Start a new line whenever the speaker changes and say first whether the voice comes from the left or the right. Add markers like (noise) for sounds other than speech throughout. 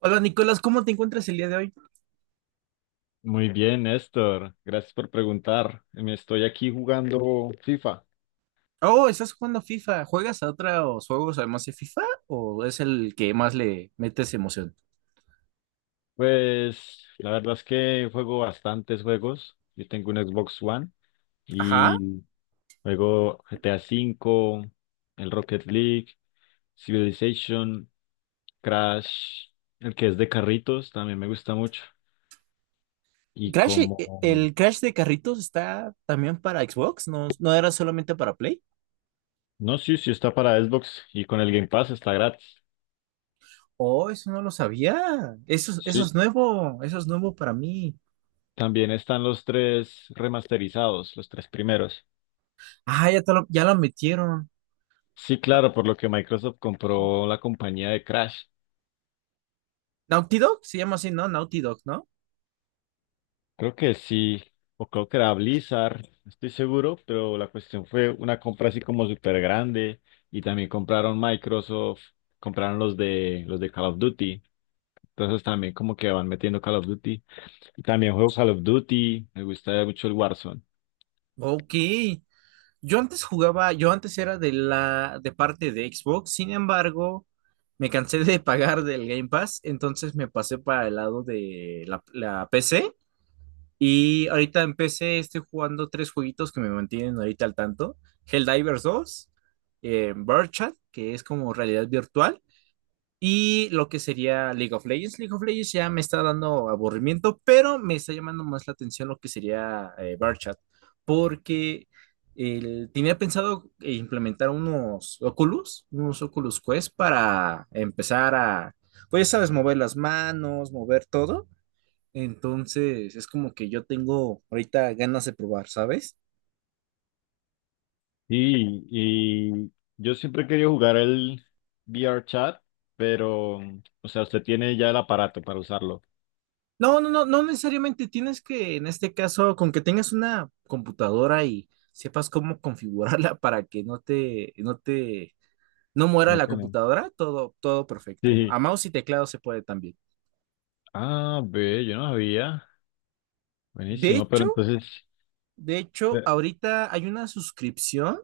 right: Hola Nicolás, ¿cómo te encuentras el día de hoy?
left: Muy bien, Néstor. Gracias por preguntar. Me estoy aquí jugando FIFA.
right: Oh, estás jugando FIFA. ¿Juegas a otros juegos además de FIFA o es el que más le metes emoción?
left: Pues la verdad es que juego bastantes juegos. Yo tengo un Xbox One
right: Ajá.
left: y juego GTA 5, el Rocket League, Civilization, Crash, el que es de carritos, también me gusta mucho. Y
right: Crash,
left: como...
right: el Crash de carritos está también para Xbox, no, no era solamente para Play.
left: No, sí, sí está para Xbox y con el Game Pass está gratis.
right: Oh, eso no lo sabía. Eso,
left: Sí.
right: eso es nuevo para mí.
left: También están los tres remasterizados, los tres primeros.
right: Ah, ya, ya lo metieron.
left: Sí, claro, por lo que Microsoft compró la compañía de Crash.
right: Naughty Dog se llama así, ¿no? Naughty Dog, ¿no?
left: Creo que sí, o creo que era Blizzard, no estoy seguro, pero la cuestión fue una compra así como súper grande y también compraron Microsoft, compraron los de Call of Duty. Entonces también como que van metiendo Call of Duty. Y también juego Call of Duty, me gusta mucho el Warzone.
right: Ok. Yo antes era de la de parte de Xbox, sin embargo, me cansé de pagar del Game Pass, entonces me pasé para el lado de la PC y ahorita en PC estoy jugando tres jueguitos que me mantienen ahorita al tanto, Helldivers 2, eh, Chat, que es como realidad virtual, y lo que sería League of Legends. League of Legends ya me está dando aburrimiento, pero me está llamando más la atención lo que sería Barchat, porque tenía pensado implementar unos Oculus Quest para empezar a, pues sabes, mover las manos, mover todo. Entonces es como que yo tengo ahorita ganas de probar, ¿sabes?
left: Sí, y yo siempre he querido jugar el VRChat, pero, o sea, usted tiene ya el aparato para usarlo.
right: No, no, no, no necesariamente tienes que, en este caso, con que tengas una computadora y sepas cómo (laughs) configurarla para que no te, no muera
left: ¿Cómo
right: la
left: que no?
right: computadora, todo, todo perfecto.
left: Sí.
right: A mouse y teclado se puede también.
left: Ah, ve, yo no sabía.
right: De
left: Buenísimo, pero
right: hecho,
left: entonces,
right: de hecho,
left: eh,
right: ahorita hay una suscripción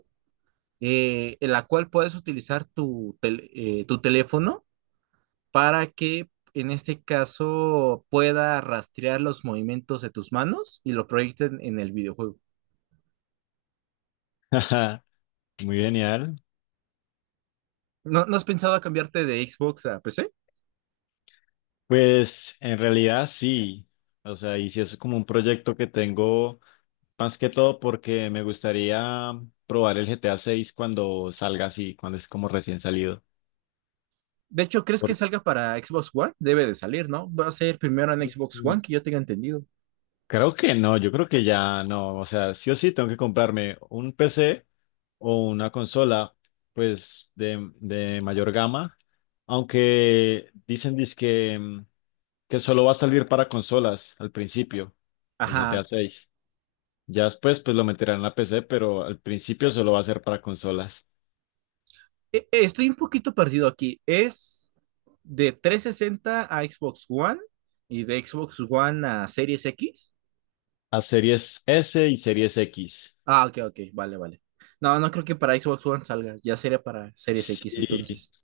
right: en la cual puedes utilizar tu teléfono para que, en este caso, pueda rastrear los movimientos de tus manos y lo proyecten en el videojuego.
left: (laughs) muy genial.
right: ¿No has pensado a cambiarte de Xbox a PC?
left: Pues en realidad sí. O sea, y si es como un proyecto que tengo más que todo porque me gustaría probar el GTA 6 cuando salga así, cuando es como recién salido.
right: De hecho, ¿crees que
left: Por-
right: salga para Xbox One? Debe de salir, ¿no? Va a ser primero en Xbox
left: mm,
right: One, que yo tenga entendido.
left: Creo que no, yo creo que ya no. O sea, sí o sí tengo que comprarme un PC o una consola, pues de mayor gama. Aunque dicen que solo va a salir para consolas al principio, el GTA
right: Ajá.
left: seis Ya después pues lo meterán en la PC, pero al principio solo va a ser para consolas.
right: Estoy un poquito perdido aquí. ¿Es de 360 a Xbox One y de Xbox One a Series X?
left: A Series S y Series X.
right: Ah, ok, ok, vale, vale. No creo que para Xbox One salga? Ya sería para Series X
left: Sí,
right: entonces.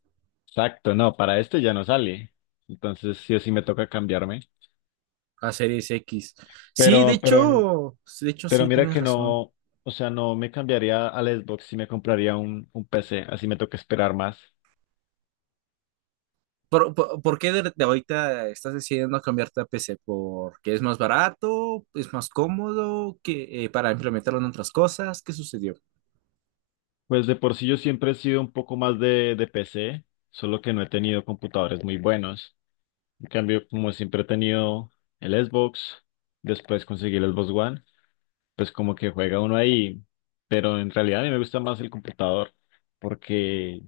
left: exacto, no, para este ya no sale. Entonces sí o sí me toca cambiarme.
right: A Series X. Sí, de
left: Pero, pero,
right: hecho, de hecho
left: pero
right: sí,
left: mira
right: tienes
left: que
right: razón.
left: no, o sea, no me cambiaría al Xbox si me compraría un PC, así me toca esperar más.
right: ¿Por qué de ahorita estás decidiendo cambiarte a PC? ¿Porque es más barato? ¿Es más cómodo? Que ¿para implementarlo en otras cosas? ¿Qué sucedió?
left: Pues de por sí yo siempre he sido un poco más de PC, solo que no he tenido computadores muy buenos. En cambio, como siempre he tenido el Xbox, después conseguí el Xbox One, pues como que juega uno ahí, pero en realidad a mí me gusta más el computador, porque,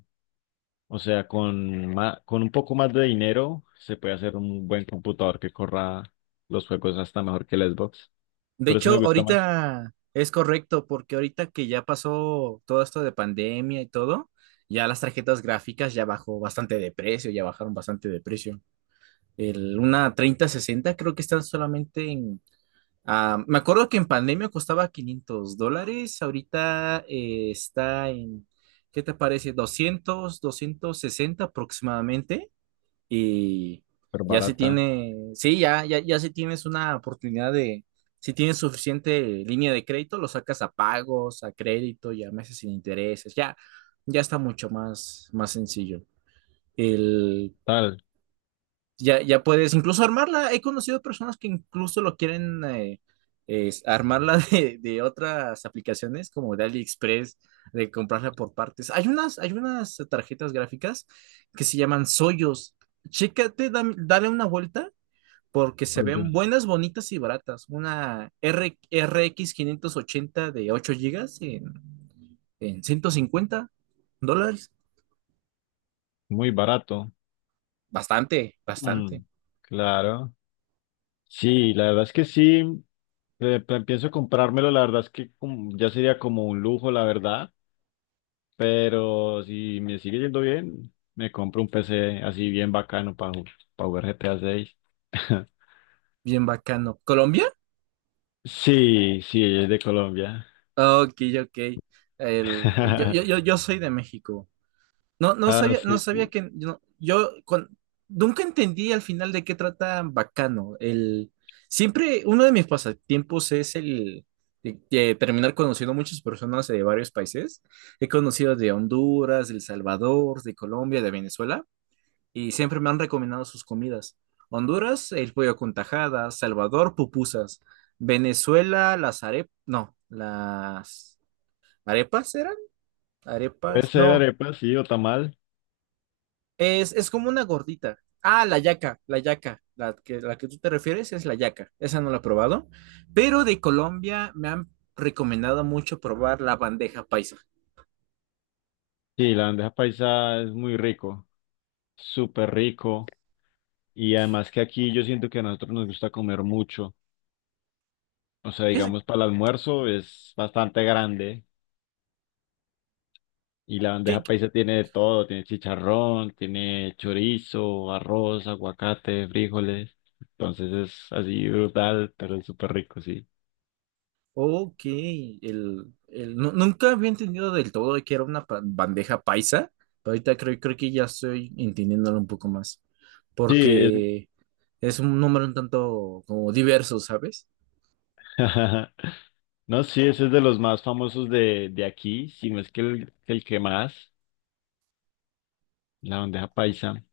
left: o sea, con con un poco más de dinero se puede hacer un buen computador que corra los juegos hasta mejor que el Xbox.
right: De
left: Por eso me
right: hecho,
left: gusta más,
right: ahorita es correcto, porque ahorita que ya pasó todo esto de pandemia y todo, ya las tarjetas gráficas ya bajó bastante de precio, ya bajaron bastante de precio. Una 3060 creo que están solamente en... Ah, me acuerdo que en pandemia costaba $500, ahorita está en, ¿qué te parece? 200 260 aproximadamente, y
left: pero
right: ya se
left: barata,
right: tiene, sí, ya, ya, ya si tienes una oportunidad de, si tienes suficiente línea de crédito, lo sacas a pagos, a crédito y a meses sin intereses, ya, ya está mucho más, más sencillo. El,
left: tal,
right: ya, ya puedes incluso armarla. He conocido personas que incluso lo quieren es armarla (laughs) de, otras aplicaciones como de AliExpress, de comprarla por partes. Hay unas tarjetas gráficas que se llaman Soyos. Chécate, dale una vuelta porque se
left: oye,
right: ven buenas, bonitas y baratas. Una RX 580 de 8 gigas en, $150.
left: muy barato.
right: Bastante, bastante.
left: Mm, claro. Sí, la verdad es que sí. Pienso comprármelo, la verdad es que ya sería como un lujo, la verdad, pero si me sigue yendo bien, me compro un PC así bien bacano para jugar GTA 6. (laughs)
right: Bien bacano. Colombia.
left: Sí, sí, ella es de Colombia.
right: Ok, ok. El, yo, yo,
left: (laughs)
right: yo, yo soy de México. No, no
left: Ah,
right: sabía, no
left: sí.
right: sabía que no- yo con- nunca entendí al final de qué trata Bacano. Siempre uno de mis pasatiempos es el de, terminar conociendo muchas personas de varios países. He conocido de Honduras, de El Salvador, de Colombia, de Venezuela, y siempre me han recomendado sus comidas. Honduras, el pollo con tajadas, Salvador, pupusas, Venezuela, las arepas, no, las ¿arepas eran?
left: Puede
right: ¿Arepas?
left: ser
right: No.
left: arepa, sí, o tamal.
right: Es como una gordita. Ah, la yaca, la yaca. La que tú te refieres es la yaca. Esa no la he probado. Pero de Colombia me han recomendado mucho probar la bandeja paisa.
left: Sí, la bandeja paisa es muy rico, súper rico. Y además que aquí yo siento que a nosotros nos gusta comer mucho. O sea,
right: Es,
left: digamos, para el almuerzo es bastante grande. Y la
right: que,
left: bandeja
right: que-
left: paisa tiene de todo, tiene chicharrón, tiene chorizo, arroz, aguacate, frijoles. Entonces es así brutal, pero es súper rico, sí.
right: ok, nunca había entendido del todo de que era una bandeja paisa. Pero ahorita creo que ya estoy entendiéndolo un poco más.
left: Sí, es...
right: Porque es un número un tanto como diverso, ¿sabes?
left: (laughs) no, sí, ese es de los más famosos de, aquí, si no es que el que más, la bandeja paisa.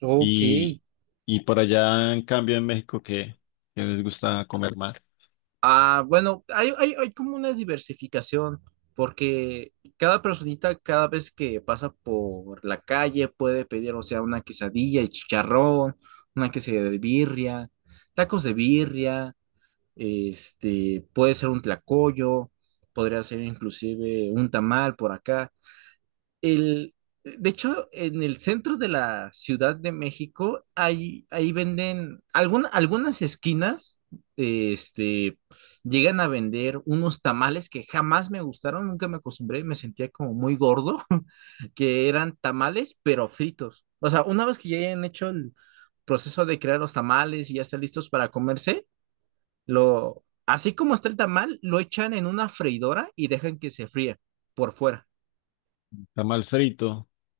right: Ok.
left: Y, y por allá, en cambio, en México, ¿qué? ¿Qué les gusta comer más?
right: Ah, bueno, hay como una diversificación, porque cada personita, cada vez que pasa por la calle, puede pedir, o sea, una quesadilla y chicharrón, una quesadilla de birria, tacos de birria, este, puede ser un tlacoyo, podría ser inclusive un tamal por acá. El, de hecho, en el centro de la Ciudad de México, ahí venden, algunas esquinas, este, llegan a vender unos tamales que jamás me gustaron, nunca me acostumbré, me sentía como muy gordo, (laughs) que eran tamales, pero fritos. O sea, una vez que ya hayan hecho el proceso de crear los tamales y ya están listos para comerse, así como está el tamal, lo echan en una freidora y dejan que se fría por fuera.
left: Tamal frito,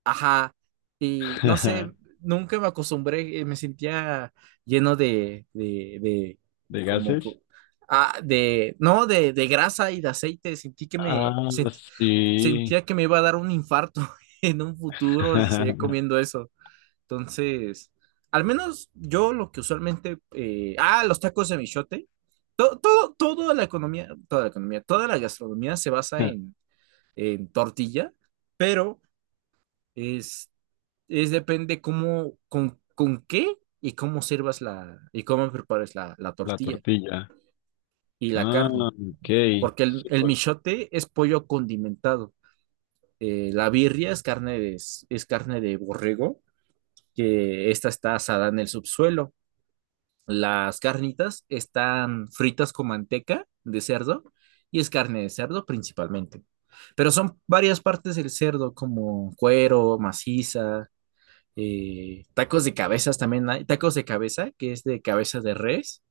right: Ajá, y no sé,
left: (laughs)
right: nunca me acostumbré, me sentía lleno de
left: de
right: como,
left: gases.
right: de, no, de grasa y de aceite, sentí que
left: Ah,
right: me,
left: sí.
right: sentía que me iba a dar un infarto (laughs) en un futuro si seguía
left: (laughs)
right: comiendo eso. Entonces, al menos yo lo que usualmente, los tacos de michote, todo, toda la gastronomía se basa en, tortilla, pero... Este, es depende cómo, con qué y cómo sirvas y cómo prepares la
left: La
right: tortilla
left: tortilla.
right: y la
left: Ah,
right: carne.
left: ok.
right: Porque el
left: Súper.
right: michote es pollo condimentado. La birria es carne de borrego, que esta está asada en el subsuelo. Las carnitas están fritas con manteca de cerdo y es carne de cerdo principalmente. Pero son varias partes del cerdo, como cuero, maciza, tacos de cabezas también hay, tacos de cabeza, que es de cabeza de res,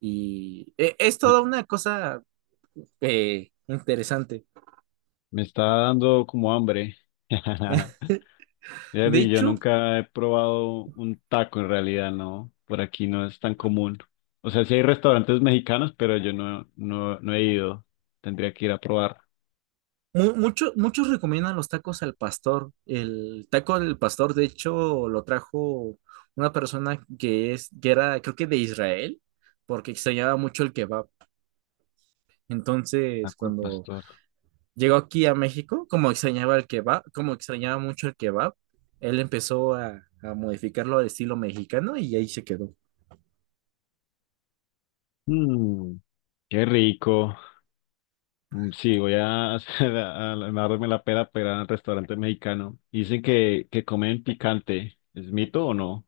right: y es
left: Me,
right: toda una cosa interesante.
left: me está dando como hambre. (laughs)
right: De
left: Fíjate, y yo
right: hecho,
left: nunca he probado un taco en realidad, ¿no? Por aquí no es tan común. O sea, sí hay restaurantes mexicanos, pero yo no, no, no he ido. Tendría que ir a probar.
right: muchos recomiendan los tacos al pastor. El taco del pastor, de hecho, lo trajo una persona que es, que era, creo que de Israel, porque extrañaba mucho el kebab. Entonces,
left: Taco al
right: cuando
left: pastor.
right: llegó aquí a México, como extrañaba el kebab, como extrañaba mucho el kebab, él empezó a, modificarlo al estilo mexicano y ahí se quedó.
left: Mm, qué rico. Mm, sí, voy a (laughs) hacer a darme la pera para ir al restaurante mexicano. Dicen que comen picante. ¿Es mito o no?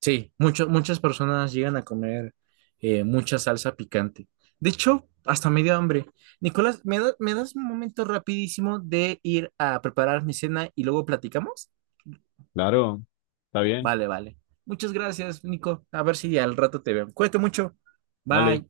right: Sí, muchas personas llegan a comer mucha salsa picante. De hecho, hasta me dio hambre. Nicolás, me das un momento rapidísimo de ir a preparar mi cena y luego platicamos?
left: Claro. Está bien.
right: Vale, vale. Muchas gracias, Nico. A ver si al rato te veo. Cuídate mucho.
left: Vale.
right: Bye.